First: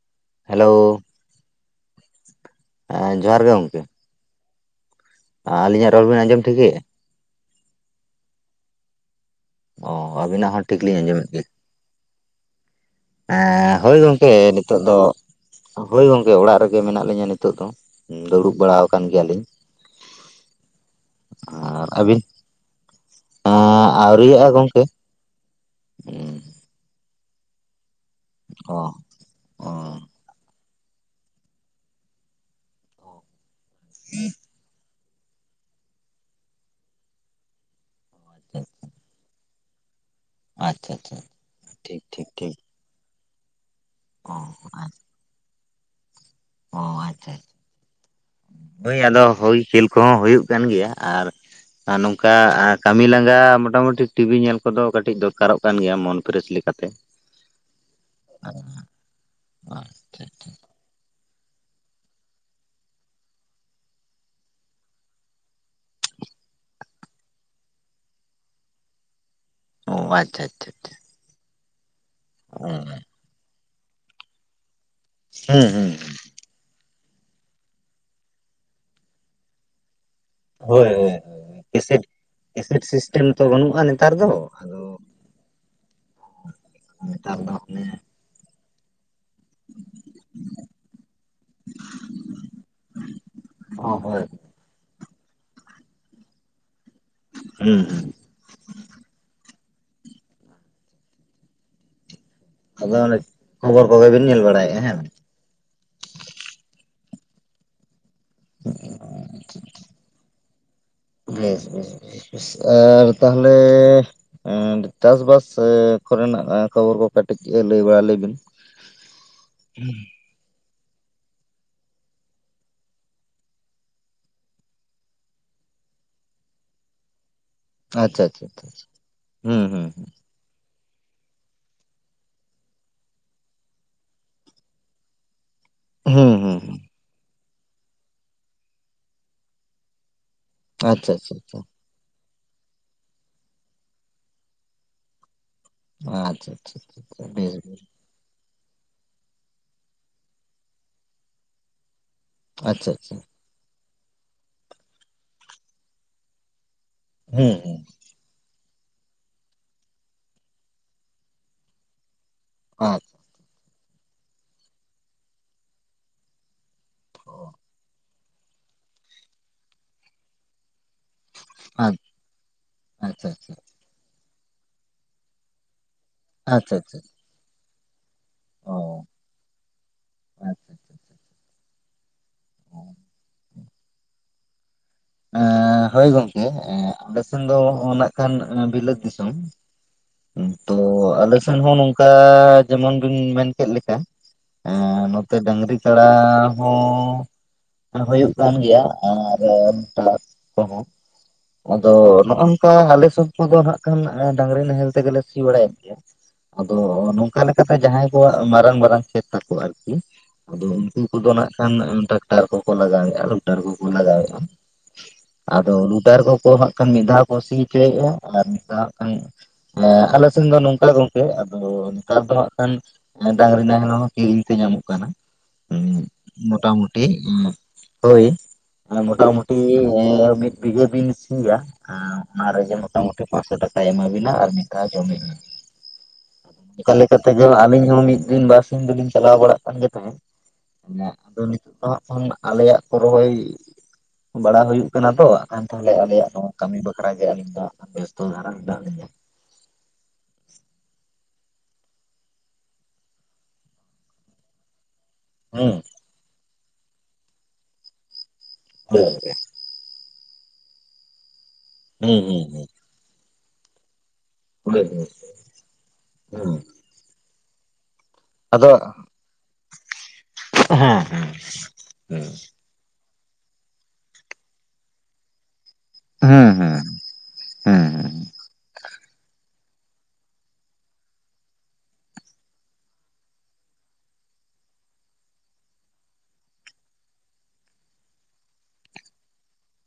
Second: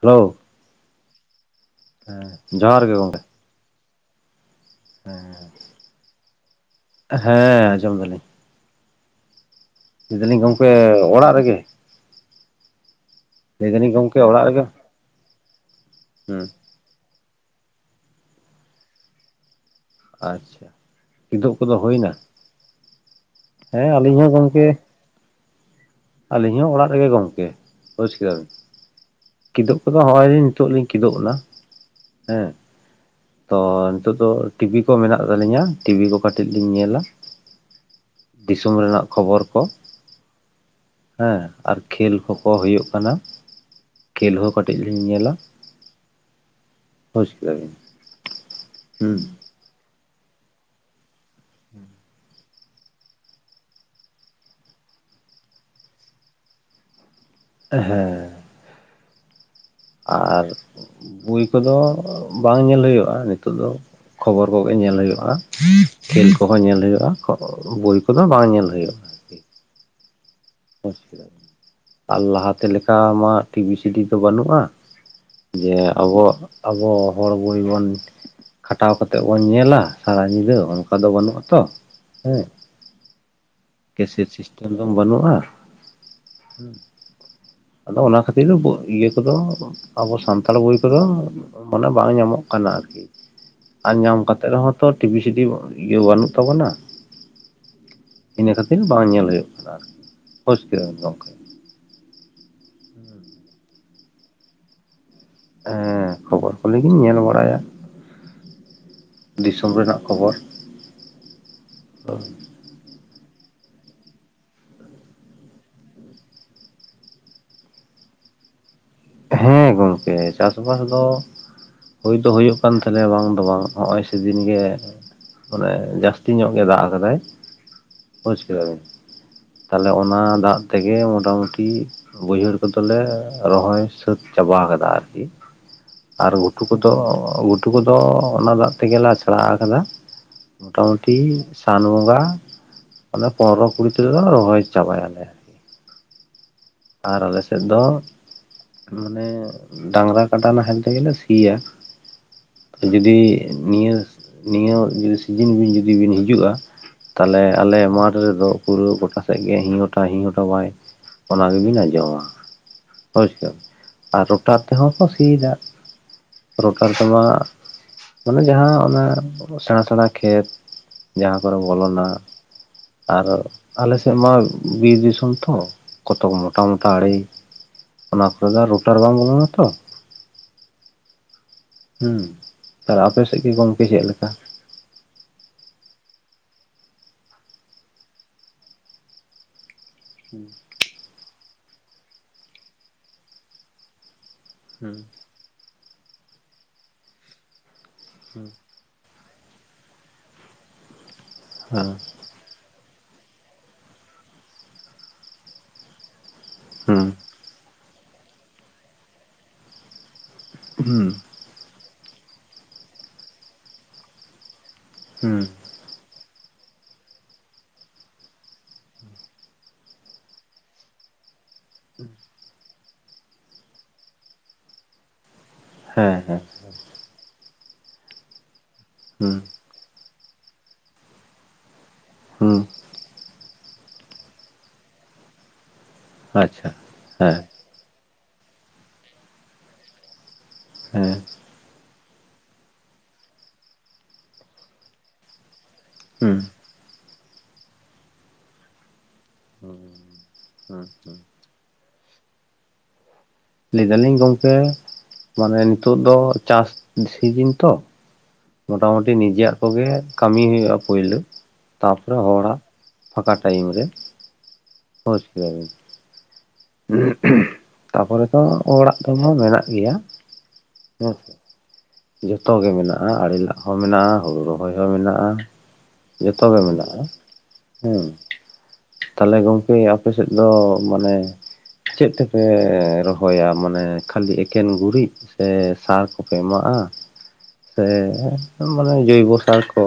Hello, hello, ᱦᱮᱸ ᱡᱚᱦᱟᱸᱨ ᱜᱮ ᱜᱚᱝᱠᱮ ᱦᱟᱸᱨ ᱜᱮ ᱜᱚᱝᱠᱮ ᱦᱮᱸ ᱟᱹᱞᱤᱧᱟᱜ ᱨᱚᱲ ᱵᱤᱱ ᱟᱸᱡᱚᱢ ᱴᱷᱤᱠᱟᱹᱭᱮᱜ-ᱟ? ᱦᱮ ᱟᱸᱡᱚᱢ ᱫᱟᱞᱤᱧ᱾ ᱚ ᱞᱟᱹᱭ ᱫᱟᱞᱤᱧ ᱟᱵᱤᱱᱟᱜ ᱦᱚᱸ ᱜᱚᱝᱠᱮ ᱴᱷᱤᱠ ᱞᱤᱧ ᱟᱸᱡᱚᱢᱮᱫ ᱚᱲᱟᱜ ᱨᱮᱜᱮ? ᱮ ᱞᱟᱹᱭ ᱫᱟᱞᱤᱧ ᱦᱳᱭ ᱜᱚᱝᱠᱮ ᱚᱲᱟᱜ ᱨᱮᱜᱮ ᱱᱤᱛᱳᱜ ᱫᱚ ᱦᱳᱭ ᱜᱚᱝᱠᱮ ᱦᱩᱸ ᱚᱲᱟᱜ ᱨᱮ ᱜᱮ ᱢᱮᱱᱟᱜ ᱞᱤᱧᱟᱹ ᱱᱤᱛᱳᱜ ᱫᱚ ᱫᱩᱲᱩᱵ ᱵᱟᱲᱟᱣ ᱠᱟᱱ ᱜᱮᱭᱟ ᱞᱤᱧ᱾ ᱟᱪᱪᱷᱟ ᱠᱤᱫᱳᱵ ᱠᱚᱫᱚ ᱦᱩᱭ ᱱᱟ? ᱟᱹᱵᱤᱱ ᱮᱸ ᱦᱮ ᱟᱹᱞᱤᱧ ᱦᱚ ᱟᱹᱣᱨᱤᱭᱟᱜᱼᱟ ᱜᱚᱝᱠᱮ [unintelligible] ᱟᱹᱞᱤᱧ ᱦᱚ ᱚᱲᱟᱜ ᱨᱮᱜᱮ ᱜᱚᱝᱠᱮ ᱵᱩᱪ ᱠᱮᱫᱟ ᱵᱤᱱ? ᱚ ᱚ ᱠᱤᱫᱩᱵ ᱠᱚᱫᱚ ᱦᱚᱜ-ᱚᱭ ᱞᱤᱧ ᱱᱤᱛᱳᱜ ᱞᱤᱧ ᱠᱤᱫᱩᱵ ᱱᱟ ᱦᱮ ᱛᱚ ᱱᱤᱛᱳᱜ ᱫᱚ ᱴᱤᱵᱤ ᱠᱚ ᱢᱮᱱᱟᱜ ᱛᱟᱞᱤᱧᱟ ᱴᱤᱵᱤ ᱠᱚ ᱠᱟᱹᱴᱤᱜ ᱞᱤᱧ ᱧᱮᱞᱟ ᱫᱤᱥᱚᱢ ᱨᱮᱱᱟᱜ ᱠᱷᱚᱵᱚᱨ ᱠᱚ᱾ ᱟᱪᱪᱷᱟ ᱟᱪᱪᱷᱟ, ᱦᱮ ᱟᱨ ᱴᱷᱤᱠ ᱠᱷᱮᱞ ᱴᱷᱤᱠ ᱠᱚ ᱠᱚ ᱴᱷᱤᱠ ᱦᱩᱭᱩᱜ ᱠᱟᱱᱟ ᱠᱷᱮᱞ ᱚ ᱦᱚᱸ ᱠᱟᱹᱴᱤᱡ ᱞᱤᱧ ᱧᱮᱞᱟ᱾ ᱚ ᱵᱩᱡᱽ ᱟᱪᱪᱷᱟ ᱟᱪ ᱠᱮᱫᱟᱵᱤᱱ ᱦᱳᱭ ᱦᱩᱸ ᱟᱫᱚ ᱦᱳᱭ ᱠᱷᱮᱞ ᱠᱚᱦᱚ ᱦᱩᱭᱩᱜ ᱠᱟᱱ ᱜᱮᱭᱟ ᱟᱨ ᱟᱨ ᱱᱚᱝᱠᱟ ᱠᱟᱹᱢᱤ ᱞᱟᱸᱜᱟ ᱢᱚᱴᱟ ᱢᱩᱴᱤ ᱴᱤᱵᱤ ᱧᱮᱞ ᱠᱚᱫᱚ ᱠᱟᱹᱴᱤᱡ ᱫᱚᱨᱠᱟᱨᱚᱜ ᱠᱟᱱ ᱜᱮᱭᱟ ᱢᱚᱱ ᱯᱷᱮᱨᱮᱥ ᱞᱮᱠᱟᱛᱮ᱾ [inaudible] ᱮᱦᱮ [inaudible] ᱟᱪᱪᱷᱟ ᱟᱨ ᱵᱩᱭ ᱠᱚᱫᱚ ᱵᱟᱝ ᱧᱮᱞ ᱦᱩᱭᱩᱜ-ᱟ ᱱᱤᱛᱳ ᱫᱚ, ᱠᱷᱚᱵᱚᱨ ᱠᱚᱜᱮ ᱧᱮᱞ ᱦᱩᱭᱩᱜ-ᱟ, ᱠᱷᱮᱞ ᱠᱚᱦᱚᱸ ᱧᱮᱞ ᱦᱩᱭᱩᱜ-ᱟ, ᱵᱳᱭ ᱠᱚᱫᱚ ᱵᱟᱝ ᱧᱮᱞ ᱦᱩᱭᱩᱜ-ᱟ᱾ ᱚ ᱟᱪᱪᱷᱟ ᱟᱪᱪᱷᱟ ᱟᱪᱪᱷᱟ ᱟᱨ ᱚ ᱞᱟᱦᱟᱛᱮ ᱞᱮᱠᱟ ᱢᱟ ᱴᱤᱵᱷᱤ ᱥᱤᱰᱤ ᱫᱚ ᱵᱟᱹᱱᱩᱜ-ᱟ, ᱦᱩᱸ ᱡᱮ ᱦᱩᱸ ᱟᱵᱚ, ᱟᱵᱚ ᱦᱚᱲ ᱵᱳᱭ ᱵᱚᱱ ᱠᱷᱟᱴᱟᱣ ᱠᱟᱛᱮᱜ ᱵᱚᱱ ᱧᱮᱞᱟ, ᱥᱟᱸᱬᱟ ᱧᱤᱫᱟᱹ ᱚᱱᱠᱟ ᱫᱚ ᱵᱟᱹᱱᱩᱜ ᱟᱛᱚ ᱦᱮ, ᱮᱰ ᱥᱤᱥᱴᱮᱢ ᱛᱚ ᱵᱟᱹᱱᱩᱜ-ᱟ᱾ ᱠᱮᱥᱮᱴ ᱥᱤᱥᱴᱮᱢ ᱫᱚ ᱵᱟᱹᱱᱩᱜ-ᱟ ᱱᱮᱛᱟᱨ ᱫᱚ ᱦᱟᱱᱮ ᱟᱫᱚ ᱚᱱᱟ ᱠᱷᱟ ᱯᱟᱹᱭᱞᱟᱹᱵ ᱤᱭᱟᱹ ᱠᱚᱫᱚ ᱟᱵᱚ ᱥᱟᱱᱛᱟᱲ ᱵᱳᱭ ᱠᱚᱫᱚ ᱢᱟᱱᱮ ᱵᱟᱝ ᱧᱟᱢᱚᱜ ᱠᱟᱱᱟ ᱟᱨ ᱠᱤ᱾ ᱟᱨ ᱦᱚᱸ ᱧᱟᱢ ᱦᱳᱭ ᱠᱟᱛᱮᱜ ᱨᱮᱦᱚᱸ ᱛᱚ ᱴᱤᱵᱷᱤ ᱥᱤᱰᱤ ᱤᱭᱟᱹ ᱵᱟᱹᱱᱩᱜ ᱛᱟᱵᱚᱱᱟ, ᱦᱩᱸ ᱦᱩᱸ ᱤᱱᱟᱹ ᱠᱷᱟᱹᱛᱤᱨ ᱵᱟᱝ ᱧᱮᱞ ᱦᱩᱭᱳᱜ ᱠᱟᱱᱟ ᱟᱨᱠᱤ ᱵᱳᱪ ᱠᱮᱫᱟ ᱵᱤᱱ ᱜᱚᱝᱠᱮ ᱟᱫᱚ ᱚᱱᱮ ᱠᱷᱚᱵᱚᱨ ᱠᱚᱜᱮ ᱵᱤᱱ ᱧᱮᱞ ᱵᱟᱲᱟᱭᱮᱜ ᱦᱮᱸ ᱵᱟᱝ ᱦᱮ ᱠᱷᱚᱵᱚᱨ ᱠᱚ ᱞᱮᱜᱮᱞᱤᱧ ᱧᱮᱞ ᱵᱟᱲᱟᱭᱟ᱾ ᱫᱤᱥᱳᱢ ᱨᱮᱱᱟᱜ ᱠᱷᱚᱵᱚᱨ, ᱵᱮᱥ ᱵᱮᱥ ᱵᱮᱥ ᱵᱮᱥ ᱟᱨ ᱛᱟᱦᱞᱮ ᱮ ᱱᱰ ᱪᱟᱥᱵᱟᱥ ᱠᱚᱨᱮᱱᱟᱜ ᱠᱷᱚᱵᱚᱨ ᱠᱚ ᱠᱟᱹᱴᱤᱡ ᱞᱟᱹᱭ ᱵᱟᱲᱟ ᱞᱮ ᱵᱤᱱ? ᱦᱮᱸ ᱜᱚᱢᱠᱮ ᱪᱟᱥᱵᱟᱥ ᱫᱚ ᱦᱩᱭ ᱫᱚ ᱦᱩᱭᱩᱜ ᱠᱟᱱ ᱛᱟᱞᱮᱭᱟ ᱵᱟᱝ ᱫᱚ ᱵᱟᱝ ᱦᱚᱜ-ᱚᱭ ᱥᱮᱫᱤᱱ ᱜᱮ, ᱢᱟᱱᱮ ᱡᱟᱹᱥᱛᱤ ᱧᱚᱜ ᱜᱮ ᱫᱟᱜ ᱟᱠᱟᱫᱟᱭ᱾ ᱟᱪᱪᱷᱟ ᱵᱳᱡᱽ ᱟᱪᱪᱷᱟ ᱠᱮᱫᱟ ᱟᱪᱪᱷᱟ ᱵᱤᱱ ᱦᱩᱸ ᱦᱩᱸ ᱛᱟᱦᱞᱮ ᱚᱱᱟ ᱫᱟᱜ ᱛᱮᱜᱮ ᱢᱚᱴᱟ ᱢᱩᱴᱤ ᱵᱟᱹᱭᱦᱟᱹᱲ ᱠᱚᱫᱚᱞᱮ ᱨᱚᱦᱚᱭ ᱥᱟᱹᱛ ᱪᱟᱵᱟ ᱟᱠᱟᱫᱟ ᱟᱨᱠᱤ, ᱟᱨ ᱦᱩᱸ ᱦᱩᱸ ᱜᱷᱩᱴᱩ ᱦᱩᱸ ᱠᱚᱫᱚ ᱜᱩ ᱴᱩ ᱠᱚᱫᱚ ᱚᱱᱟ ᱫᱟᱜ ᱛᱮᱜᱮ ᱞᱮ ᱟᱪᱷᱲᱟ ᱟᱠᱟᱫᱟ᱾ ᱢᱚᱴᱟ ᱟᱪᱪᱷᱟ ᱢᱩᱴᱤ ᱟᱪᱪᱷᱟ ᱟᱪᱪᱷᱟ ᱥᱟᱱ ᱵᱚᱸᱜᱟ ᱚᱱᱟ ᱯᱚᱱᱨᱚ ᱠᱩᱲᱤ ᱛᱮᱫᱚ ᱨᱚᱦᱚᱭ ᱪᱟᱵᱟᱭ ᱟᱞᱮ᱾ ᱟᱪᱪᱷᱟ ᱟᱪᱪᱷᱟ ᱾ ᱟᱨ ᱟᱞᱮ ᱥᱮᱫ ᱫᱚ ᱢᱟᱱᱮ ᱰᱟᱝᱨᱟ ᱠᱟᱰᱟ ᱱᱟᱦᱮᱞ ᱛᱮᱜᱮᱞᱮ ᱥᱤᱭᱟ, ᱟᱪᱪᱷᱟ ᱟᱪᱪᱷᱟ ᱡᱩᱫᱤ ᱱᱤᱭᱟᱹ ᱱᱤᱭᱟᱹ ᱡᱩᱫᱤ ᱥᱤᱡᱤᱱ ᱵᱤᱱ ᱡᱩᱫᱤ ᱵᱤᱱ ᱦᱤᱡᱩᱜ-ᱟ ᱛᱟᱦᱚᱞᱮ ᱦᱩᱸ ᱟᱞᱮ ᱦᱩᱸ ᱢᱟᱴᱷ ᱨᱮᱫᱚ ᱯᱩᱨᱟᱹ ᱜᱚᱴᱟ ᱥᱮᱫ ᱜᱮ ᱦᱤᱝ ᱜᱚᱴᱟ ᱦᱤᱝ ᱜᱚᱴᱟ ᱵᱟᱭ ᱚᱱᱟ ᱜᱮᱵᱤᱱ ᱟᱸᱡᱚᱢᱟ ᱾ [unintelligible] ᱦᱳᱭᱥᱮ ᱟᱨ ᱨᱩᱴᱟᱨ ᱛᱮᱦᱚᱸ ᱠᱚ ᱥᱤᱭᱮᱫᱟ ᱾ ᱨᱩᱴᱟᱨ ᱛᱮᱢᱟ ᱢᱟᱱᱮ ᱡᱟᱦᱟᱸ ᱚᱱᱟ ᱥᱮᱬᱟ ᱥᱮᱬᱟ ᱠᱷᱮᱛ ᱡᱟᱦᱟᱸ ᱠᱚᱨᱮ ᱵᱚᱞᱚᱱᱟ ᱟᱪᱪᱷᱟ ᱟᱨ ᱟᱪᱪᱷᱟ ᱟᱞᱮ ᱥᱮᱫ ᱢᱟ ᱵᱤᱨ ᱫᱤᱥᱚᱢ ᱛᱚ᱾ ᱠᱚᱛᱚ ᱢᱚᱴᱟ ᱟᱪᱪᱷᱟ ᱢᱚᱴᱟ ᱟᱪᱪᱷᱟ ᱟᱲᱮ ᱚᱱᱟ ᱠᱚᱨᱮ ᱫᱚ ᱨᱩᱴᱟᱨ ᱚ ᱵᱟᱝ ᱵᱚᱞᱚᱱᱟ ᱛᱚ᱾ ᱟᱪᱪᱷᱟ᱾ ᱦᱩᱸ ᱛᱟᱦᱚᱞᱮ ᱟᱯᱮ ᱥᱮᱫ ᱜᱮ ᱜᱚᱝᱠᱮ ᱪᱮᱫ ᱞᱮᱠᱟ? ᱮᱸ ᱦᱳᱭ ᱜᱚᱝᱠᱮ ᱟᱞᱮ ᱥᱮᱱ ᱫᱚ ᱱᱟᱜ ᱠᱷᱟᱱ ᱵᱤᱞᱟᱹᱛ ᱫᱤᱥᱚᱢ᱾ ᱦᱩᱸ [unintelligible] ᱛᱚ ᱟᱞᱮ ᱥᱮᱱ ᱦᱚᱸ ᱱᱚᱝᱠᱟ ᱡᱮᱢᱚᱱ ᱵᱤᱱ ᱢᱮᱱ ᱠᱮᱫ ᱞᱮᱠᱟ᱾ ᱦᱩ ᱰᱟᱝᱨᱤ ᱠᱟᱲᱟ ᱦᱚᱸ ᱦᱩᱭᱩᱜ ᱦᱩᱸ ᱠᱟᱱ ᱜᱮᱭᱟ, ᱟᱨ ᱠᱚᱸᱦᱚ ᱦᱮᱸ ᱟᱫᱚ ᱱᱚᱜ ᱱᱚᱝᱠᱟ ᱟᱞᱮ ᱥᱚᱵ ᱠᱚᱫᱚ ᱦᱟᱸᱜ ᱠᱷᱟᱱ ᱰᱟᱝᱨᱤ ᱱᱟᱦᱮᱞ ᱛᱮᱜᱮᱞᱮ ᱥᱤ ᱵᱟᱲᱟᱭᱮᱫ ᱜᱮᱭᱟ᱾ ᱟᱫᱚ ᱦᱩᱸ ᱱᱚᱝᱠᱟ ᱞᱮᱠᱟᱛᱮ ᱡᱟᱦᱟᱸᱭ ᱠᱚᱣᱟᱜ ᱢᱟᱨᱟᱝ ᱢᱟᱨᱟᱝ ᱠᱷᱮᱛ ᱛᱟᱠᱚ ᱟᱨᱠᱤ ᱟᱫᱚ ᱩᱱᱠᱩ ᱦᱩᱸ ᱠᱚᱫᱚ ᱱᱟᱜ ᱠᱷᱟᱱ ᱴᱨᱟᱠᱴᱟᱨ ᱠᱚᱠᱚ ᱞᱟᱜᱟᱣᱮᱟ ᱞᱩᱴᱟᱨ ᱠᱚᱠᱚ ᱞᱟᱜᱟᱣᱮᱟ ᱾ ᱦᱩᱸ᱾ ᱟᱫᱚ ᱨᱩᱴᱟᱨ ᱠᱚᱠᱚ ᱦᱟᱸᱜ ᱠᱷᱟᱱ ᱢᱤᱫ ᱫᱷᱟᱣ ᱠᱚ ᱥᱤ ᱦᱚᱪᱚᱭᱮᱟ ᱟᱨ ᱢᱤᱫ ᱫᱷᱟᱣ ᱦᱟᱸᱜ ᱠᱷᱟᱱ ᱮ ᱟᱞᱮ ᱥᱮᱱ ᱫᱚ ᱱᱚᱝᱠᱟ ᱜᱚᱝᱠᱮ᱾ ᱛᱚ ᱱᱮᱛᱟᱨ ᱫᱚ ᱦᱟᱸᱜ ᱠᱷᱟᱱ ᱰᱟᱝᱨᱤ ᱱᱟᱦᱮᱞ ᱦᱚᱸ ᱠᱤᱨᱤᱧ ᱛᱮ ᱧᱟᱢᱚᱜ ᱠᱟᱱᱟ᱾ ᱦᱮᱸ ᱦᱮᱸ ᱢᱳᱴᱟᱢᱩᱴᱤ ᱦᱳᱭ ᱦᱩᱸ ᱢᱚᱴᱟᱢᱩᱴᱤ ᱢᱤᱫ ᱵᱤᱜᱷᱟᱹ ᱵᱤᱱ ᱥᱤᱭᱟ ᱦᱩᱸ ᱚᱱᱟᱨᱮ ᱡᱮᱢᱚᱱ ᱢᱳᱴᱮ ᱯᱟᱸᱥᱥᱚ ᱴᱟᱠᱟᱭ ᱮᱢᱟ ᱵᱤᱱᱟ ᱟᱨ ᱢᱤᱫ ᱫᱷᱟᱣ ᱡᱚᱢ ᱮᱢᱟ ᱵᱤᱱᱟ᱾ ᱟᱪᱪᱷᱟ ᱚᱱᱠᱟ ᱞᱮᱠᱟ ᱦᱮᱸ ᱛᱮᱜᱮ ᱟᱞᱤᱧ ᱦᱚᱸ ᱢᱤᱫ ᱫᱤᱱ ᱵᱟᱨᱥᱤᱧ ᱫᱚᱞᱤᱧ ᱪᱟᱞᱟᱣ ᱵᱟᱲᱟᱜ ᱠᱟᱱ ᱜᱮ ᱛᱟᱦᱮᱸᱫ᱾ ᱦᱮᱸ ᱟᱫᱚ ᱱᱤᱛᱳᱜ ᱫᱚ ᱦᱟᱸᱜ ᱠᱷᱟᱱ ᱟᱞᱮᱭᱟᱜ ᱠᱚ ᱨᱚᱦᱚᱭ ᱵᱟᱲᱟᱭ ᱦᱩᱭᱩᱜ ᱠᱟᱱᱟ ᱛᱚ ᱠᱷᱟᱱ ᱛᱟᱦᱚᱞᱮ ᱟᱞᱮᱭᱟᱜ ᱦᱩᱸ ᱱᱚᱣᱟ ᱠᱟᱹᱢᱤ ᱵᱟᱠᱷᱟᱜᱮ ᱟᱹᱞᱤᱧ ᱫᱚ ᱵᱮᱥᱛᱚ ᱫᱷᱟᱨᱟ ᱢᱮᱱᱟᱜ ᱞᱤᱧᱟ᱾ [unintelligible] ᱞᱟᱹᱭ ᱫᱟᱞᱤᱧ ᱜᱚᱝᱠᱮ ᱢᱟᱱᱮ ᱦᱩᱸ ᱱᱤᱛᱚᱜ ᱫᱚ ᱪᱟᱥ ᱥᱤᱡᱤᱱ ᱛᱚ᱾ ᱦᱩᱸ ᱢᱳᱴᱟᱢᱩᱴᱤ ᱱᱤᱡᱮᱨᱟᱜ ᱠᱚᱜᱮ ᱠᱟᱹᱢᱤ ᱦᱩᱭᱩᱜ-ᱟ ᱯᱳᱭᱞᱳ ᱛᱟᱨᱯᱚᱨᱮ ᱦᱩᱸ ᱦᱚᱲᱟᱜ ᱦᱩᱸ ᱯᱷᱟᱠᱟ ᱴᱟᱭᱤᱢ ᱨᱮ ᱵᱩᱡᱽ ᱠᱮᱫᱟ ᱵᱤᱱ᱾ ᱦᱩᱸ ᱛᱟᱯᱚᱨᱮ ᱛᱚ ᱟᱫᱚ ᱚᱲᱟᱜ ᱠᱷᱚᱱ ᱢᱮᱱᱟᱜ ᱜᱮᱭᱟ᱾ ᱦᱮᱸ ᱡᱚᱛᱚ ᱜᱮ ᱢᱮᱱᱟᱜ-ᱟ ᱟᱲᱮ ᱞᱟᱜ ᱦᱚᱸ ᱢᱮᱱᱟᱜ-ᱟ, ᱦᱩᱲᱩ ᱨᱚᱦᱚᱭ ᱦᱚᱸ ᱢᱮᱱᱟᱜ-ᱟ᱾ ᱦᱮᱸ ᱦᱮᱸ ᱦᱩᱸ ᱡᱚᱛᱚᱜᱮ ᱦᱩᱸ ᱢᱮᱱᱟᱜ-ᱟ ᱦᱩᱸ ᱦᱮᱸ ᱾ ᱦᱩᱸ ᱛᱟᱦᱚᱞᱮ ᱜᱚᱝᱠᱮ ᱟᱯᱮ ᱥᱮᱫ ᱫᱚ ᱢᱟᱱᱮ ᱪᱮᱫ ᱛᱮᱯᱮ ᱨᱚᱦᱚᱭᱟ ᱢᱟᱱᱮ ᱠᱷᱟᱹᱞᱤ ᱮᱠᱮᱱ ᱜᱩᱨᱤᱡ? ᱥᱮ ᱥᱟᱨ ᱠᱚᱯᱮ ᱮᱢᱟᱜ-ᱟ? ᱥᱮ ᱢᱟᱱᱮ ᱡᱳᱭᱵᱚ ᱥᱟᱨ ᱠᱚ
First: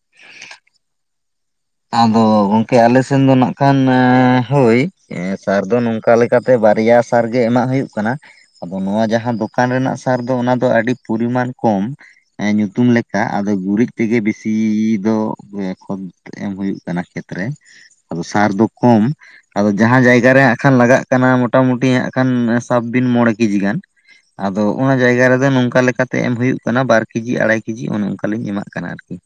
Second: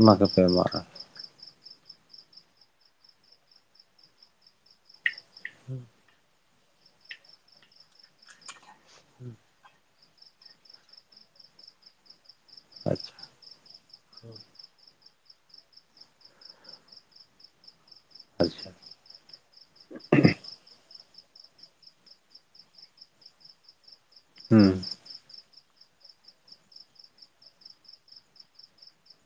ᱚᱱᱟ ᱠᱚᱯᱮ ᱮᱢᱟᱜ-ᱟ? ᱟᱫᱚ ᱜᱚᱝᱠᱮ ᱟᱞᱮᱥᱮᱱ ᱫᱚ ᱱᱟᱜ ᱠᱷᱟᱱ ᱦᱳᱭ ᱥᱟᱨ ᱫᱚ ᱱᱚ ᱠᱟ ᱞᱮᱠᱟᱛᱮ ᱵᱟᱨᱭᱟ ᱥᱟᱨ ᱜᱮ ᱮᱢᱟᱜ ᱦᱩᱭᱩᱜ ᱠᱟᱱᱟ ᱾ ᱟᱫᱚ ᱱᱚᱣᱟ ᱡᱟᱦᱟᱸ ᱫᱚᱠᱟᱱ ᱨᱮᱱᱟᱜ ᱥᱟᱨ ᱫᱚ ᱚᱱᱟ ᱫᱚ ᱟᱹᱰᱤ ᱯᱚᱨᱤᱢᱟᱱ ᱠᱚᱢ, ᱮ ᱧᱩᱛᱩᱢ ᱟᱪᱪᱷᱟ ᱞᱮᱠᱟ ᱟᱫᱚ ᱜᱩᱨᱤᱡ ᱛᱮᱜᱮ ᱵᱤᱥᱤ ᱫᱚ ᱮᱠᱷᱚᱱ ᱮᱢ ᱦᱩᱭᱩᱜ ᱠᱟᱱᱟ ᱠᱷᱮᱛ ᱨᱮ, ᱟᱫᱚ ᱥᱟᱨ ᱫᱚ ᱠᱚᱢ ᱟᱫᱚ ᱡᱟᱦᱟᱸ ᱡᱟᱭᱜᱟ ᱨᱮ ᱠᱷᱟᱱ ᱞᱟᱜᱟᱜ ᱠᱟᱱᱟ ᱢᱚᱴᱟᱢᱩᱴᱤ ᱦᱟᱸᱜ ᱠᱷᱟᱱ ᱥᱟᱵ ᱵᱤᱱ ᱢᱚᱬᱮ ᱠᱮᱡᱤ ᱜᱟᱱ ᱾ ᱟᱫᱚ ᱦᱩᱸ ᱚᱱᱟ ᱡᱟᱭᱜᱟ ᱨᱮᱫᱚ ᱱᱚᱝᱠᱟ ᱞᱮᱠᱟᱛᱮ ᱮᱢ ᱦᱩᱭᱩᱜ ᱠᱟᱱᱟ ᱵᱟᱨ ᱠᱮᱡᱤ ᱟᱲᱟᱭ ᱠᱮᱡᱤ ᱚᱱᱮ ᱚᱱᱠᱟ ᱞᱤᱧ ᱮᱢᱟᱜ ᱠᱟᱱᱟ ᱟᱨᱠᱤ ᱾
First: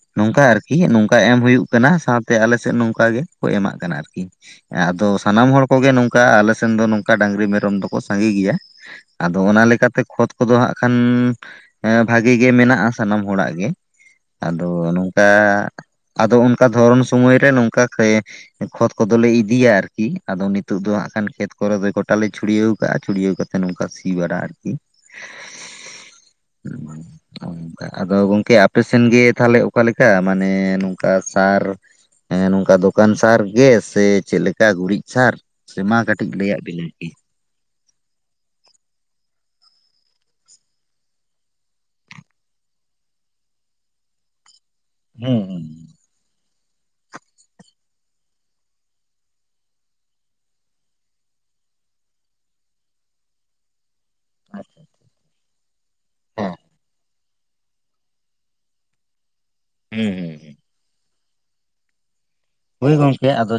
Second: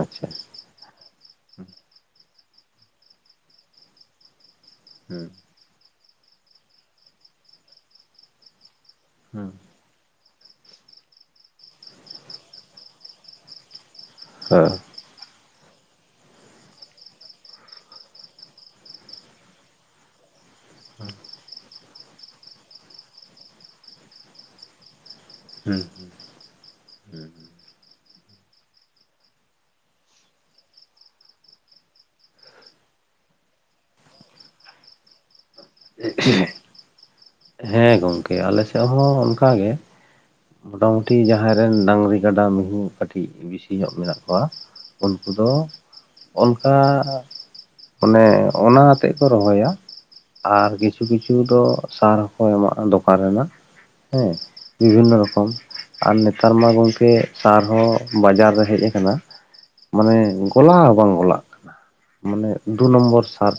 ᱟᱪᱪᱷᱟ ᱱᱚᱝᱠᱟ ᱟᱨᱠᱤ ᱱᱚᱝᱠᱟ ᱮᱢ ᱦᱩᱭᱩᱜ ᱠᱟᱱᱟ ᱥᱟᱶᱛᱮ ᱟᱞᱮ ᱥᱮᱫ ᱱᱚᱝᱠᱟ ᱜᱮᱠᱚ ᱮᱢᱟᱜ ᱠᱟᱱᱟ ᱟᱨᱠᱤ ᱾ ᱟᱫᱚ ᱦᱩᱸ ᱥᱟᱱᱟᱢ ᱦᱚᱲ ᱠᱚᱜᱮ ᱱᱚᱝᱠᱟ ᱟᱞᱮ ᱥᱮᱱ ᱫᱚ ᱱᱚᱝᱠᱟ ᱰᱟᱝᱨᱤ ᱢᱮᱨᱚᱢ ᱫᱚᱠᱚ ᱥᱟᱸᱜᱮ ᱜᱮᱭᱟ ᱾ ᱟᱫᱚ ᱦᱩᱸ ᱚᱱᱟ ᱞᱮᱠᱟᱛᱮ ᱠᱷᱚᱛ ᱠᱚᱫᱚ ᱦᱟᱸᱜ ᱠᱷᱟᱱ ᱮᱸ ᱵᱷᱟᱜᱮ ᱜᱮ ᱢᱮᱱᱟᱜᱼᱟ ᱥᱟᱱᱟᱢ ᱦᱚᱲᱟᱜ ᱜᱮ ᱾ ᱟᱫᱚ ᱦᱮᱸ ᱱᱚᱝᱠᱟ ᱟᱫᱚ ᱚᱱᱠᱟ ᱫᱷᱚᱨᱚᱱ ᱥᱚᱢᱚᱭ ᱨᱮ ᱱᱚᱝᱠᱟ ᱠᱷᱟᱹᱭ ᱠᱷᱚᱛ ᱠᱚᱫᱚᱞᱮ ᱤᱫᱤᱭᱟ ᱟᱨᱠᱤ, ᱟᱫᱚ ᱱᱤᱛ ᱛᱚᱜ ᱫᱚ ᱦᱟᱸᱜ ᱠᱷᱟᱱ ᱠᱷᱮᱛ ᱠᱚᱨᱮ ᱫᱚ ᱜᱚᱴᱟ ᱞᱮ ᱪᱷᱩᱲᱭᱟᱹᱣ ᱠᱟᱜᱼᱟ, ᱪᱷᱩᱲᱭᱟᱹᱣ ᱠᱟᱛᱮᱜ ᱱᱚᱝᱠᱟ ᱥᱤ ᱵᱟᱲᱟ ᱟᱨᱠᱤ ᱦᱮᱸ ᱾ ᱚ ᱱᱚᱝᱠᱟ ᱟᱫᱚ ᱜᱚᱝᱠᱮ ᱟᱯᱮ ᱥᱮᱱ ᱜᱮ ᱛᱟᱦᱚᱠᱮ ᱚᱠᱟᱞᱮᱠᱟ? ᱢᱟᱱᱮ ᱠᱟ ᱥᱟᱨ ᱱᱚᱝᱠᱟ ᱫᱚᱠᱟᱱ ᱥᱟᱨ ᱜᱮ ᱥᱮ ᱪᱮᱫ ᱞᱮᱠᱟ ᱜᱩᱨᱤᱡ ᱥᱟᱨ? ᱥᱮ ᱢᱟ ᱠᱟᱹᱴᱤᱡ ᱞᱟᱹᱭᱟᱫ ᱵᱮᱞᱮ ᱾ ᱦᱮᱸ ᱜᱚᱝᱠᱮ ᱟᱞᱮᱥᱮᱫ ᱦᱚᱸ ᱚᱱᱠᱟ ᱜᱮ ᱾ ᱢᱚᱴᱟᱢᱩᱴᱤ ᱡᱟᱦᱟᱸᱭ ᱨᱮᱱ ᱰᱟᱝᱨᱤ ᱜᱟᱰᱟ ᱢᱤᱦᱩ ᱠᱟᱹᱴᱤᱡ ᱵᱤᱥᱤ ᱧᱚᱜ ᱢᱮᱱᱟᱜ ᱠᱚᱣᱟ, ᱩᱱᱠᱩ ᱫᱚ ᱦᱩᱸ ᱚᱱᱠᱟ ᱢᱟᱱᱮ ᱚᱱᱟ ᱟᱛᱮᱫ ᱠᱚ ᱨᱚᱦᱚᱭᱟ ᱾ ᱟᱨ ᱠᱤᱪᱷᱩ ᱠᱤᱪᱷᱩ ᱫᱚ ᱥᱟᱨ ᱦᱚᱸᱠᱚ ᱮᱢᱟᱜᱼᱟ ᱫᱚᱠᱟᱱ ᱨᱮᱱᱟᱜ, ᱦᱮᱸ ᱵᱤᱵᱷᱤᱱᱱᱚ ᱨᱚ ᱠᱚᱢ ᱟᱨ ᱦᱩᱸ ᱱᱮᱛᱟᱨ ᱢᱟ ᱜᱚᱝᱠᱮ ᱥᱟᱨ ᱦᱚᱸ ᱵᱟᱡᱟᱨ ᱨᱮ ᱦᱮᱡ ᱟᱠᱟᱱᱟ ᱾ ᱦᱮᱸ ᱦᱩᱸ ᱢᱟᱱᱮ ᱦᱩᱸ ᱦᱩᱸ ᱜᱚᱞᱟᱣ ᱦᱚᱸ ᱵᱟᱝ ᱜᱚᱞᱟᱜ ᱠᱟᱱᱟ, ᱢᱟᱱᱮ ᱫᱩ ᱦᱤᱭ ᱱᱚᱢᱵᱚᱨ ᱜᱚᱝᱠᱮ ᱥᱟᱨ ᱟᱫᱚ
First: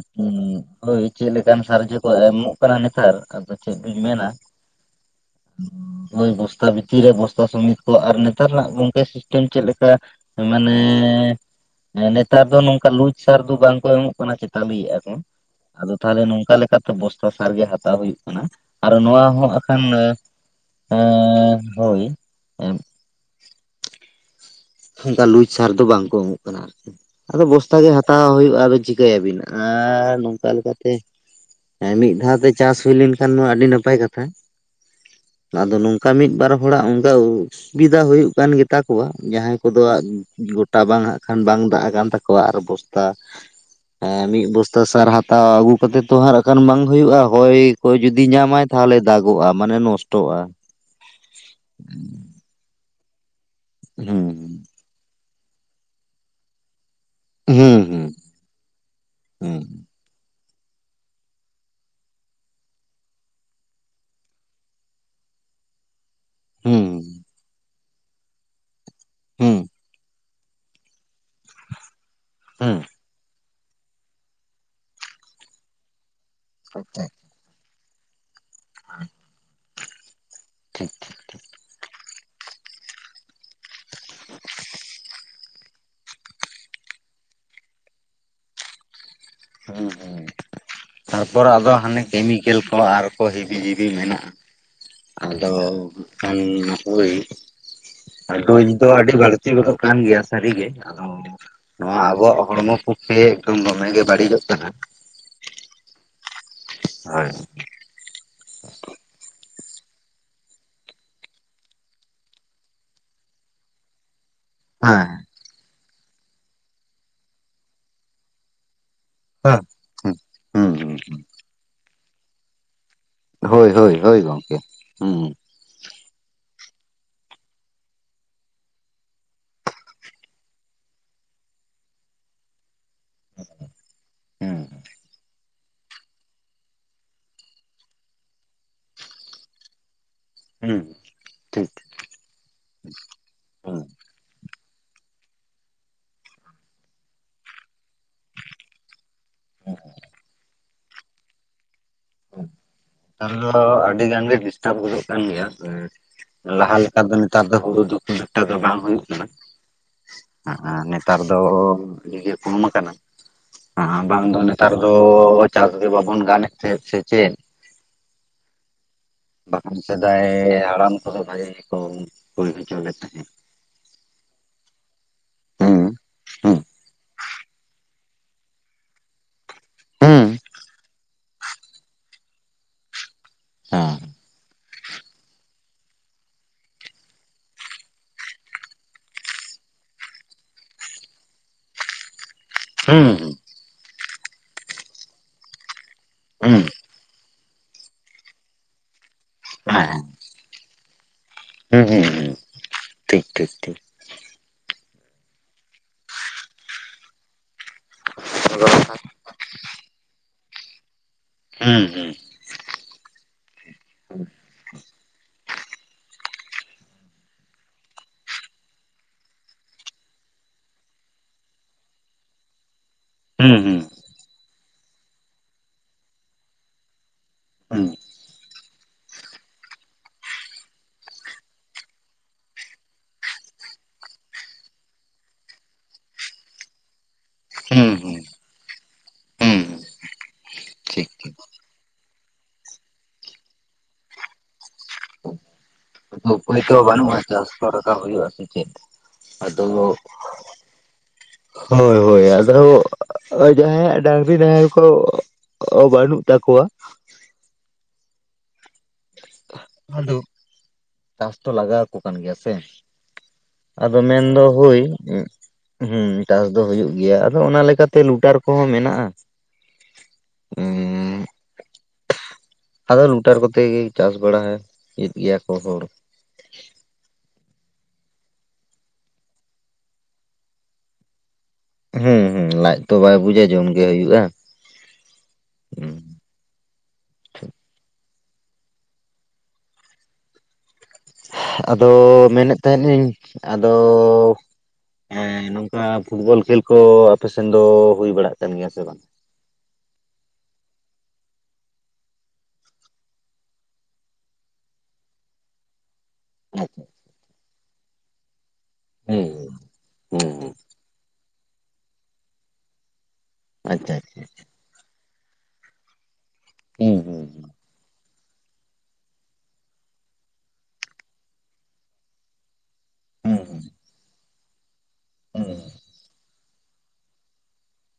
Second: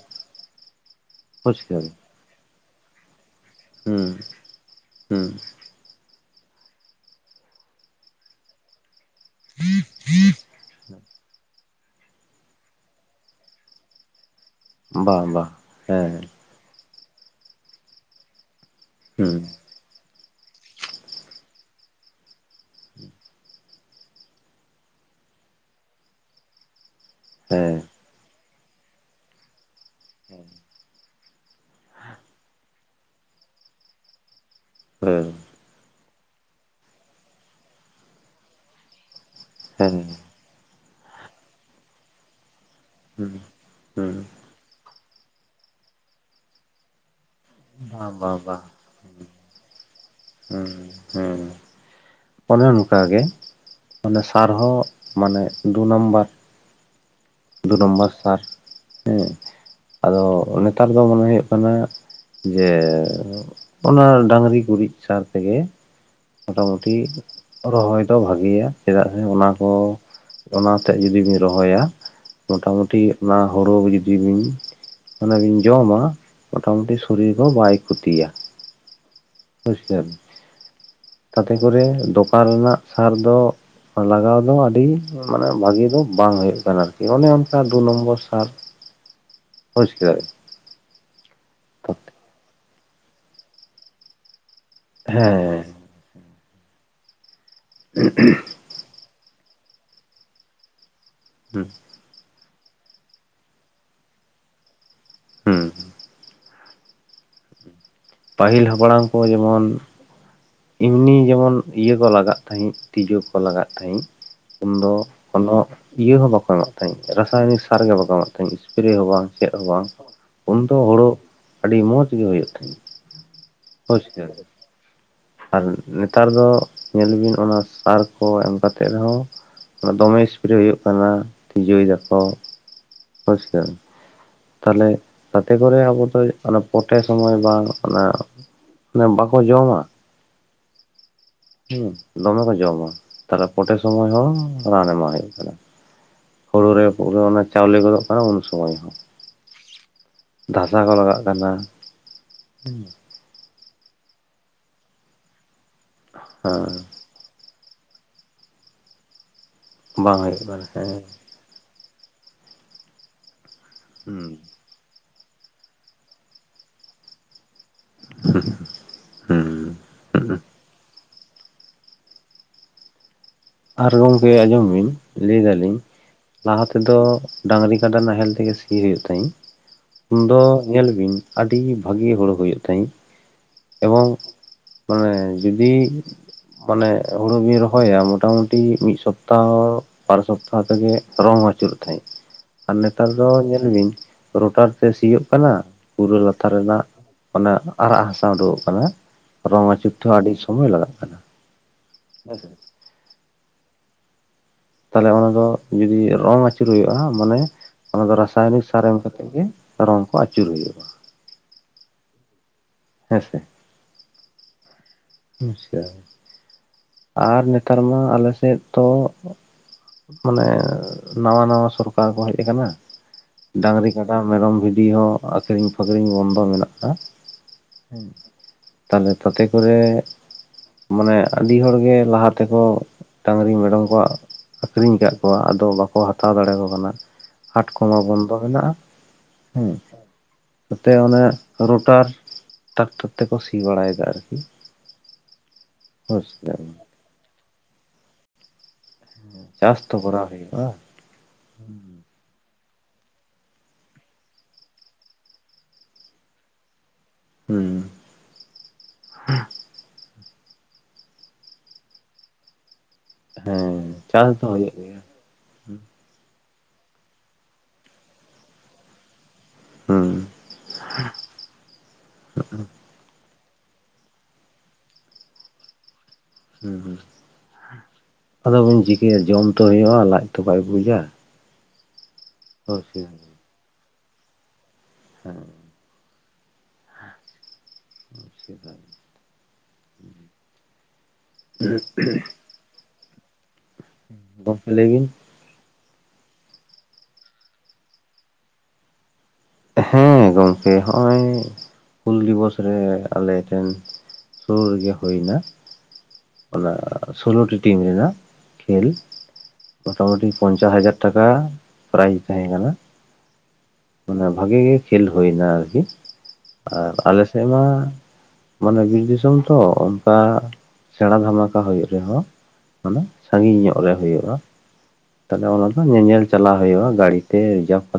ᱦᱳᱭ ᱪᱮᱫ ᱵᱩᱡᱽ ᱞᱮᱠᱟᱱ ᱥᱟᱨ ᱠᱮᱫᱟᱢ ᱡᱮᱠᱚ ᱮᱢᱚᱜ ᱠᱟᱱᱟ ᱱᱮᱛᱟᱨ! ᱟᱫᱟ ᱪᱮᱫ ᱵᱤᱱ ᱦᱩᱸ ᱢᱮᱱᱟ ᱦᱩᱸ [inaudible] ᱦᱳᱭ ᱵᱚᱥᱛᱟ ᱵᱷᱤᱛᱤᱨ ᱨᱮ ᱵᱚᱥᱛᱟ ᱥᱚᱢᱤᱛ ᱠᱚ ᱟᱨ ᱱᱮᱛᱟᱨ ᱨᱮᱱᱟᱜ ᱜᱚᱝᱠᱮ ᱥᱤᱥ ᱴᱮᱢ ᱪᱮᱫ ᱞᱮᱠᱟ ᱢᱟᱱᱮ ᱱᱮᱛᱟᱨ ᱫᱚ ᱱᱚᱝᱠᱟ ᱞᱩᱡᱽ ᱥᱟᱨ ᱫᱚ ᱵᱟᱝ ᱠᱚ ᱮᱢᱚᱜ ᱠᱟᱱᱟ ᱪᱮ ᱛᱟᱹᱢᱤᱭᱮᱫ ᱠᱚ, ᱵᱟᱝ ᱵᱟᱝ ᱟᱫᱚ ᱛᱟᱦᱚᱞᱮ ᱦᱮᱸ ᱱᱚᱝᱠᱟ ᱞᱮᱠᱟᱛᱮ ᱵᱚᱥᱛᱟ ᱥᱟᱨ ᱜᱮ ᱦᱟᱛᱟᱣ ᱦᱩᱭᱩᱜ ᱠᱟᱱᱟ ᱾ ᱟᱨ ᱱᱚᱣᱟ ᱦᱩᱸ ᱦᱚᱸ ᱟᱠᱷᱟᱱ ᱮᱸᱻ ᱦᱳᱭ ᱾ ᱚᱱᱠᱟ ᱞᱩᱡ ᱥᱟᱨ ᱫᱚ ᱵᱟᱝ ᱠᱚ ᱮᱢᱚᱜ ᱠᱟᱱᱟ ᱟᱨᱠᱤ ᱾ ᱟᱫᱚ ᱦᱮᱸ ᱵᱚᱥᱛᱟ ᱜᱮ ᱦᱟᱛᱟᱣ ᱦᱩᱭᱩᱜᱼᱟ ᱟᱫᱚ ᱪᱤᱠᱟᱹᱭᱟᱵᱤᱱ? ᱟᱨᱻ ᱱᱚᱝᱠᱟ ᱞᱮᱠᱟᱛᱮ ᱮᱸ ᱢᱤᱫ ᱫᱷᱟᱣ ᱛᱮ ᱪᱟᱥ ᱦᱩᱭ ᱞᱮᱱᱠᱷᱟᱱ ᱢᱟ ᱟᱹᱰᱤ ᱱᱟᱯᱟᱭ ᱠᱟᱛᱷᱟ ᱾ ᱦᱳᱭ ᱾ ᱟᱫᱚ ᱱᱚᱝᱠᱟ ᱢᱤᱫ ᱵᱟᱨ ᱦᱚᱲᱟᱜ ᱚᱱᱠᱟ ᱚᱥᱩᱵᱤᱫᱷᱟ ᱦᱩᱭᱩᱜ ᱠᱟᱱ ᱜᱮᱛᱟ ᱠᱚᱣᱟ ᱾ ᱡᱟᱦᱟᱸᱭ ᱠᱚ ᱫᱚ ᱦᱮᱸ ᱣᱟᱜ ᱜᱚᱴᱟ ᱵᱟᱝ ᱦᱟᱸᱜ ᱠᱷᱟᱱ ᱵᱟᱝ ᱫᱟᱜ ᱟᱠᱟᱱ ᱛᱟᱠᱚᱣᱟ, ᱟᱨ ᱵᱚᱥ ᱛᱟ ᱦᱩᱸ ᱮ ᱦᱩᱸ ᱢᱤᱫ ᱵᱚᱥᱛᱟ ᱥᱟᱨ ᱦᱟᱛᱟᱣ ᱟᱹᱜᱩ ᱠᱟᱛᱮᱫ ᱛᱚ ᱦᱟᱸᱜ ᱟᱨ ᱟᱠᱷᱟᱱ ᱵᱟᱝ ᱦᱩᱭᱩᱜᱼᱟ ᱾ ᱦᱚᱭ ᱠᱚ ᱵᱟᱝ ᱡᱩᱫᱤ ᱵᱟᱝ ᱧᱟᱢᱟᱭ ᱵᱟᱝ ᱛᱟᱦᱚᱞᱮ ᱫᱟᱜᱚᱜᱼᱟ ᱢᱟᱱᱮ ᱱᱚᱥᱴᱚᱜᱼᱟ ᱾ ᱦᱩᱸ ᱦᱩᱸ ᱚᱱᱮ ᱚᱱᱠᱟ ᱜᱮ ᱟᱱᱮ ᱥᱟᱨ ᱦᱩᱸ ᱦᱚᱸ ᱢᱟᱱᱮ ᱫᱩ ᱱᱟᱢᱵᱟᱨ ᱾ ᱫᱩ ᱦᱩᱸ ᱦᱩᱸ ᱱᱚᱢᱵᱚᱨ ᱥᱟᱨ, ᱦᱮᱸ ᱾ ᱟᱫᱚ ᱱᱮᱛᱟᱨ ᱫᱚ ᱢᱚᱱᱮ ᱦᱩᱭᱩᱜ ᱠᱟᱱᱟ ᱡᱮ ᱚᱱᱟ ᱰᱟᱝᱨᱤ ᱜᱩᱨᱤᱡ ᱥᱟᱨ ᱛᱮᱜᱮ ᱢᱳᱴᱟᱢᱩᱴᱤ ᱦᱩᱸ ᱨᱚᱦᱚᱭ ᱫᱚ ᱵᱷᱟᱜᱮᱭᱟ ᱪᱮᱫᱟᱜ ᱥᱮ ᱦᱩᱸ ᱚᱱᱟ ᱦᱩᱸ ᱠᱚ ᱚᱱᱟ ᱛᱮᱜ ᱡᱩᱫᱤᱵᱤᱱ ᱨᱚᱦᱚᱭᱟ, ᱦᱩᱸ ᱢᱚᱴᱟᱢᱩᱴᱤ ᱚᱱᱟ ᱦᱳᱲᱳ ᱡᱩᱫᱤ ᱵᱤᱱ ᱚᱱᱟ ᱵᱤᱱ ᱡᱚᱢᱟ ᱢᱚᱴᱟᱢᱩᱴᱤ ᱥᱚᱨᱤᱨ ᱫᱚ ᱵᱟᱭ ᱠᱷᱚᱛᱤᱭᱟ ᱾ ᱟᱨ ᱵᱩᱡ [unintelligible] ᱴᱷᱤᱠ ᱴᱷᱤᱠ᱾ ᱛᱟᱛᱮ ᱠᱚᱨᱮ ᱫᱚᱠᱟᱱ ᱨᱮᱱᱟᱜ ᱥᱟᱨ ᱫᱚ ᱞᱟᱜᱟᱣ ᱫᱚ ᱟᱹᱰᱤ ᱢᱟᱱᱮ ᱵᱷᱟᱹᱜᱤ ᱫᱚ ᱵᱟᱝ ᱦᱩᱭᱩᱜ ᱠᱟᱱᱟ ᱟᱨᱠᱤ ᱚᱱᱮ ᱚᱱᱠᱟ ᱫᱩ ᱱᱚᱢᱵᱚᱨ ᱥᱟᱨ ᱦᱩᱸ ᱵᱩᱡᱽ ᱦᱩᱸ᱾ ᱠᱮᱫᱟᱵᱤᱱ ᱛᱟᱨᱯᱚᱨ ᱟᱫᱚ ᱦᱟᱸᱱᱮ ᱠᱮᱢᱤᱠᱮᱞ ᱠᱚ ᱟᱨ ᱠᱚ ᱦᱮᱵᱤ ᱡᱤᱵᱤ ᱢᱮᱱᱟᱜᱼᱟ᱾ ᱟᱫᱚ ᱦᱮᱸ ᱦᱟᱸᱜ ᱠᱷᱟᱱ ᱦᱳᱭ ᱨᱳᱜ ᱫᱚ ᱟᱹᱰᱤ ᱵᱟᱲ ᱛᱤ ᱜᱚᱫᱚᱜ ᱠᱟᱱ ᱜᱮᱭᱟ ᱥᱟᱹᱨᱤᱜᱮ ᱟᱫᱚ ᱦᱩᱸ ᱱᱚᱣᱟ ᱟᱵᱚᱣᱟᱜ ᱦᱚᱲᱢᱚ ᱯᱚᱠᱠᱷᱮ ᱮᱠᱫᱚᱢ ᱫᱚᱢᱮ ᱜᱮ ᱵᱟᱹᱲᱤᱡᱚᱜ ᱠᱟᱱᱟ, ᱦᱩᱸ᱾ ᱦᱳᱭ᱾ ᱯᱟᱹᱦᱤᱞ ᱦᱟᱯᱲᱟᱢ ᱠᱚ ᱡᱮᱢᱚᱱ ᱮᱢᱱᱤ ᱡᱮᱢᱚᱱ ᱤᱭᱟᱹ ᱠᱚ ᱞᱟᱜᱟᱜ ᱛᱟᱦᱮᱸᱜ ᱛᱤᱡᱩ ᱠᱚ ᱞᱟᱜᱟᱜ ᱛᱟᱦᱮᱸᱜ, ᱦᱮᱸ ᱩᱱᱫᱚ ᱠᱱᱚ ᱤᱭᱟᱹ ᱦᱚᱸ ᱵᱟᱠᱚ ᱮᱢᱟᱜ ᱛᱟᱦᱮᱸᱡ ᱨᱟᱥᱟᱭᱱᱤᱠ ᱥᱟᱨ ᱜᱮ ᱵᱟᱠᱚ ᱮᱢᱟᱜ ᱛᱟᱦᱮᱸᱡ ᱥᱥᱯᱨᱮ ᱦᱚᱸ ᱵᱟᱝ, ᱦᱮᱸ ᱪᱮᱫ ᱦᱚᱸ ᱦᱩᱸ ᱵᱟᱝ ᱩᱱᱫᱚ ᱦᱩᱸ ᱦᱳᱲᱳ ᱦᱩᱸ ᱟᱹᱰᱤ ᱢᱚᱸᱡᱽ ᱜᱮ ᱦᱩᱭᱩᱜ ᱛᱟᱦᱮᱸᱫ᱾ ᱦᱳᱭ ᱦᱳᱭ ᱵᱩᱡᱽ ᱦᱳᱭ ᱠᱮᱫᱟ ᱵᱤᱱ ᱜᱚᱝᱠᱮ ᱦᱩᱸ᱾ ᱟᱨ ᱱᱮᱛᱟᱨ ᱫᱚ ᱧᱮᱞ ᱵᱤᱱ ᱚᱱᱟ ᱥᱟᱨ ᱠᱚ ᱮᱢ ᱠᱟᱛᱮᱜ ᱨᱮᱦᱚᱸ ᱫᱚᱢᱮ ᱮᱥᱯᱨᱮ ᱦᱩᱭᱩᱜ ᱠᱟᱱᱟ ᱛᱤᱡᱩᱭ ᱫᱟᱠᱚ ᱦᱳᱭᱥᱮ? ᱦᱩᱸ [unintelligible] ᱠᱚᱨᱮ ᱟᱵᱚ ᱫᱚ ᱚᱱᱟ ᱯᱚᱴᱮ ᱥᱚᱢᱚᱭ ᱵᱟᱝ ᱚᱱᱟ ᱵᱟᱠᱚ ᱡᱚᱢᱟ? ᱦᱩᱸ ᱴᱷᱤᱠ᱾ ᱦᱩᱸ ᱫᱚᱢᱮ ᱠᱚ ᱡᱚᱢᱟ ᱛᱟᱦᱞᱮ ᱯᱚᱴᱮ ᱦᱩᱸ ᱥᱚᱢᱚᱭ ᱦᱚᱸ ᱨᱟᱱ ᱮᱢᱟᱜ ᱦᱩᱭᱩᱜ ᱠᱟᱱᱟ᱾ ᱦᱩᱲᱩ ᱨᱮ ᱯᱩᱨᱟᱹ ᱚᱱᱟ ᱪᱟᱣᱞᱮ ᱜᱚᱫᱚᱜ ᱠᱟᱱᱟ ᱩᱱ ᱥᱚᱢᱚᱭ ᱦᱚᱸ᱾ [inaudible] ᱫᱷᱟᱥᱟ ᱠᱚ ᱞᱟᱜᱟᱜ ᱠᱟᱱᱟ ᱦᱩᱸ᱾ ᱱᱮᱛᱟᱨ ᱫᱚ ᱟᱹᱰᱤ ᱜᱟᱱᱜᱮ ᱰᱤᱥᱴᱟᱵ ᱜᱚᱫᱚᱜ ᱠᱟᱱ ᱜᱮᱭᱟ ᱥᱮ ᱞᱟᱦᱟ ᱞᱮᱠᱟ ᱫᱚ ᱱᱮᱛᱟᱨ ᱫᱚ ᱦᱩᱲᱩ ᱫᱚ ᱠᱷᱩᱵ ᱮᱠᱴᱟ ᱫᱚ ᱵᱟᱝ ᱦᱩᱭᱩᱜ ᱠᱟᱱᱟ ᱵᱟᱝ ᱦᱩᱭᱩᱜ ᱠᱟᱱᱟ ᱟᱨ ᱦᱮᱸ ᱱᱮᱛᱟᱨ ᱫᱚ ᱤᱭᱟᱹ ᱜᱮ ᱠᱚᱢ ᱠᱟᱱᱟ ᱵᱟᱝ ᱦᱩᱸ ᱫᱚ ᱚᱱᱮ ᱱᱮᱛᱟᱨ ᱫᱚ ᱪᱟᱥ ᱜᱮ ᱵᱟᱵᱚᱱ ᱜᱟᱱᱮᱫ ᱛᱟᱦᱮᱸᱫ ᱥᱮ ᱪᱮᱫ? [inaudible] ᱵᱟᱝᱠᱷᱟᱱ ᱥᱮᱫᱟᱭ ᱦᱩᱸ ᱦᱟᱲᱟᱢ ᱠᱚᱫᱚ ᱵᱷᱟᱜᱤ ᱜᱮᱠᱚ ᱦᱩᱭ ᱦᱚᱪᱚ ᱞᱮᱫ ᱛᱟᱦᱮᱸᱫ᱾ ᱟᱨ ᱜᱚᱝᱠᱮ ᱟᱸᱡᱚᱢ ᱵᱤᱱ ᱞᱟᱹᱭ ᱫᱟᱞᱤᱧ ᱦᱩᱸ ᱦᱩᱸ ᱞᱟᱦᱟ ᱛᱮᱫᱚ ᱰᱟᱹᱝᱨᱤ ᱠᱟᱰᱟ ᱱᱟᱦᱮᱞ ᱛᱮᱜᱮ ᱥᱤ ᱦᱩᱭᱩᱜ ᱛᱟᱷᱮᱫ, ᱩᱱ ᱦᱩᱸ ᱫᱚ ᱧᱮᱞ ᱵᱤᱱ ᱟᱹᱰᱤ ᱵᱷᱟᱹᱜᱤ ᱦᱩᱲᱩ ᱦᱩᱭᱩᱜ ᱛᱟᱦᱮᱸᱫ᱾ ᱦᱮᱸ ᱮᱵᱚᱝ ᱢᱟᱱᱮ ᱡᱩᱫᱤ ᱢᱟᱱᱮ ᱦᱩᱲᱩ ᱵᱤᱱ ᱨᱚᱦᱚᱭᱟ ᱢᱚᱴᱟ ᱢᱩᱴᱤ ᱢᱤᱫ ᱥᱚᱯᱛᱟᱦᱚ ᱵᱟᱨ ᱥᱚᱯᱛᱟᱦᱚ ᱛᱮᱜᱮ ᱨᱚᱝ ᱟᱹᱪᱩᱨᱚᱜ ᱛᱟᱦᱮᱸᱜ᱾ ᱟᱨ ᱦᱩᱸ ᱱᱮᱛᱟᱨ ᱫᱚ ᱦᱩᱸ ᱧᱮᱞ ᱵᱤᱱ ᱨᱳᱚᱴᱟᱨ ᱛᱮ ᱥᱤᱭᱳᱜ ᱠᱟᱱᱟ ᱯᱩᱨᱟᱹ ᱞᱟᱛᱟᱨ ᱨᱮᱱᱟᱜ ᱚᱱᱟ ᱟᱨᱟᱜ ᱦᱟᱥᱟ ᱩᱰᱩᱠᱚᱜ ᱠᱟᱱᱟ ᱨᱚᱝ ᱟᱪᱩᱨ ᱦᱮᱸ ᱛᱮᱦᱚᱸ ᱟᱹᱰᱤ ᱥᱚᱢᱚᱭ ᱞᱟᱜᱟᱜ ᱠᱟᱱᱟ᱾ ᱦᱩᱸ ᱦᱩᱸ ᱾ [inaudible] ᱴᱷᱤᱠ ᱴᱷᱤᱠ ᱴᱷᱤᱠ᱾ ᱛᱟᱦᱚᱞᱮ ᱚᱱᱟ ᱫᱚ ᱡᱩᱫᱤ ᱨᱚᱝ ᱟᱹᱪᱩᱨ ᱦᱩᱭᱩᱜᱼᱟ ᱢᱟᱱᱮ ᱚᱱᱟ ᱫᱚ ᱨᱟᱥᱟᱭᱚᱱᱤᱠ ᱥᱟᱨ ᱮᱢ ᱠᱟᱛᱮᱫ ᱜᱮ ᱨᱚᱝ ᱠᱚ ᱟᱹᱪᱩᱨ ᱦᱩᱭᱩᱜᱼᱟ᱾ ᱦᱩᱸ ᱦᱩᱸ᱾ ᱦᱮᱸᱥᱮ? ᱟᱪᱪᱷᱟ ᱟᱨ ᱱᱮᱛᱟᱨ ᱢᱟ ᱟᱞᱮ ᱥᱮᱫ ᱫᱚ ᱢᱟᱱᱮ ᱱᱟᱣᱟ ᱱᱟᱣᱟ ᱥᱚᱨᱠᱟᱨ ᱠᱚ ᱦᱮᱡ ᱟᱠᱟᱱᱟ ᱦᱩᱸ ᱦᱩᱸ ᱰᱟᱝᱨᱤ ᱠᱟᱰᱟ ᱢᱮᱨᱚᱢ ᱵᱷᱤᱰᱤ ᱦᱚᱸ ᱟᱹᱠᱷᱨᱤᱧ ᱯᱷᱠᱷᱨᱤᱧ ᱵᱚᱱᱫᱚ ᱢᱮᱱᱟᱜᱼᱟ ᱦᱩᱸ ᱦᱩ ᱛᱟᱦᱞᱮ ᱛᱟᱛᱮ ᱠᱚᱨᱮ ᱢᱟᱱᱮ ᱟᱹᱰᱤ ᱦᱚᱲᱜᱮ ᱞᱟᱦᱟ ᱛᱮᱠᱚ ᱰᱟᱹᱝᱨᱤ ᱢᱮᱨᱚᱢ ᱠᱚ ᱟᱠᱷᱨᱤᱧ ᱟᱠᱟᱜ ᱠᱚᱣᱟ ᱟᱫᱚ ᱵᱟᱠᱚ ᱦᱟᱛᱟᱣ ᱫᱟᱲᱮ ᱟᱠᱚ ᱠᱟᱱᱟ ᱦᱟᱴ ᱦᱩᱸ ᱠᱚᱢᱟ ᱦᱩᱸ ᱵᱚᱱᱫᱚ ᱢᱮᱱᱟᱜᱼᱟ ᱦᱩᱸ ᱦᱮᱸ ᱱᱤᱛᱚᱜ ᱴᱷᱤᱠ ᱚᱱᱮ ᱨᱳᱴᱟᱨ ᱴᱨᱟᱠᱴᱟᱨ ᱛᱮᱠᱚ ᱥᱤ ᱵᱟᱲᱟᱭᱮᱫᱟ ᱟᱨᱠᱤ ᱦᱳᱭ ᱥᱮ ᱯᱩᱭᱥᱟ ᱵᱟᱹᱱᱩᱜᱼᱟ ᱪᱟᱨᱥᱚ ᱴᱟᱠᱟ ᱦᱩᱭᱩᱜᱼᱟ ᱥᱮ ᱪᱮᱫ ᱟᱫᱚ ᱪᱟᱥ ᱛᱚ ᱠᱚᱨᱟᱣ ᱦᱩᱭᱩᱜᱼᱟ ᱦᱳᱭ ᱟᱫᱚ ᱡᱟᱦᱟᱸᱭᱟᱜ ᱰᱟᱝᱨᱤ ᱱᱟᱦᱮᱞ ᱠᱚ ᱚ ᱵᱟᱹᱱᱩᱜ ᱛᱟᱠᱚᱣᱟ ᱦᱩ ᱟᱫᱚ ᱪᱟᱥ ᱛᱚ ᱞᱟᱜᱟᱣ ᱟᱠᱚ ᱠᱟᱱ ᱜᱮᱭᱟ ᱥᱮ ᱦᱮᱸ ᱟᱫᱚ ᱪᱟᱥ ᱢᱮᱱᱫᱚ ᱫᱚ ᱦᱩᱭᱩᱜ ᱦᱳᱭ ᱜᱮᱭᱟ ᱦᱩᱸ ᱦᱮᱸ ᱪᱟᱥ ᱫᱚ ᱦᱩᱭᱩᱜ ᱜᱮᱭᱟ ᱟᱫᱚ ᱚᱱᱟ ᱞᱮᱠᱟᱛᱮ ᱞᱩᱴᱟᱨ ᱠᱚᱦᱚᱸ ᱢᱮᱱᱟᱜᱼᱟ ᱦᱩᱸ ᱮ [inaudible] ᱟᱫᱚ ᱨᱩᱴᱟᱨ ᱠᱚᱛᱮ ᱜᱮ ᱪᱟᱥ ᱵᱟᱲᱟ ᱮᱫ ᱜᱮᱭᱟ ᱠᱚ ᱦᱚᱲ ᱦᱩᱸ ᱦᱩᱸ ᱟᱫᱚ ᱵᱤᱱ ᱪᱤᱠᱟᱹᱭᱟ ᱡᱚᱢ ᱛᱚ ᱦᱩᱭᱩᱜᱼᱟ ᱞᱟᱡ ᱛᱚ ᱵᱟᱭ ᱵᱩᱡᱟ ᱦᱮᱸ ᱦᱮᱸ ᱞᱟᱡ ᱦᱳᱭ ᱛᱚ ᱥᱮ ᱵᱟᱭ ᱵᱩᱡᱟ ᱡᱚᱢ ᱜᱮ ᱦᱩᱭᱩᱜᱼᱟ ᱦᱮᱸ ᱥᱮᱫᱟᱭ ᱟᱫᱚ ᱢᱮᱱᱮᱫ ᱛᱟᱦᱮᱱᱤᱧ ᱟᱫᱚ ᱜᱚᱢᱠᱮ ᱞᱟᱹᱭ ᱵᱤᱱ ᱱᱚᱝᱼᱼ ᱠᱟ ᱯᱷᱩᱴᱵᱚᱞ ᱠᱷᱮᱞ ᱠᱚ ᱟᱯᱮ ᱥᱮᱱ ᱫᱚ ᱦᱩᱭ ᱵᱟᱲᱟᱜ ᱠᱟᱱ ᱜᱮᱭᱟ ᱥᱮ ᱵᱟᱝ ᱦᱮᱸ ᱜᱚᱢᱠᱮ ᱦᱚᱜᱼᱚᱭ ᱦᱩᱞ ᱫᱤᱵᱚᱥ ᱨᱮ ᱟᱞᱮ ᱴᱷᱮᱱ ᱥᱩᱨ ᱨᱮᱜᱮ ᱦᱩᱭᱱᱟ ᱚᱱᱟ ᱟᱪᱪᱷᱟ ᱥᱳᱞᱳᱴᱤ ᱴᱤᱢ ᱨᱮᱱᱟᱜ ᱠᱷᱮᱞ ᱦᱩᱸ ᱢᱚᱴᱟᱢᱩᱴᱤ ᱦᱩᱸ ᱯᱚᱧᱪᱟᱥ ᱦᱟᱡᱟᱨ ᱴᱟᱠᱟ ᱯᱨᱟᱭᱤᱡᱽ ᱛᱟᱦᱮᱸ ᱠᱟᱱᱟ ᱟᱪᱪᱷᱟ ᱟᱪᱪᱷᱟ ᱢᱟᱱᱮ ᱵᱷᱟᱜᱮ ᱜᱮ ᱠᱷᱮᱞ ᱦᱩᱭᱱᱟ ᱟᱨᱠᱤ ᱟᱨ ᱦᱩᱸ ᱟᱞᱮ ᱦᱩᱸ ᱥᱮᱫ ᱢᱟ ᱢᱟᱱᱮ ᱵᱤᱨ ᱫᱤᱥᱚᱢ ᱛᱚ ᱚᱱᱠᱟ ᱥᱮᱬᱟ ᱫᱷᱟᱢᱟᱠᱟ ᱦᱩᱭᱩᱜ ᱨᱮᱦᱚᱸ ᱚᱱᱮ ᱦᱩᱸ ᱥᱟᱺᱜᱤᱧ ᱧᱚᱜ ᱨᱮ ᱦᱩᱭᱩᱜᱼᱟ ᱦᱩᱸ ᱛᱟᱦᱞᱮ ᱦᱩᱸ ᱚᱱᱟ ᱫᱚ ᱧᱮᱧᱮᱞ ᱪᱟᱞᱟᱣ ᱦᱩᱭᱩᱜᱼᱟ ᱜᱟᱹᱲᱤᱛᱮ ᱨᱤᱡᱟᱨᱵᱷ ᱠᱟᱛᱮ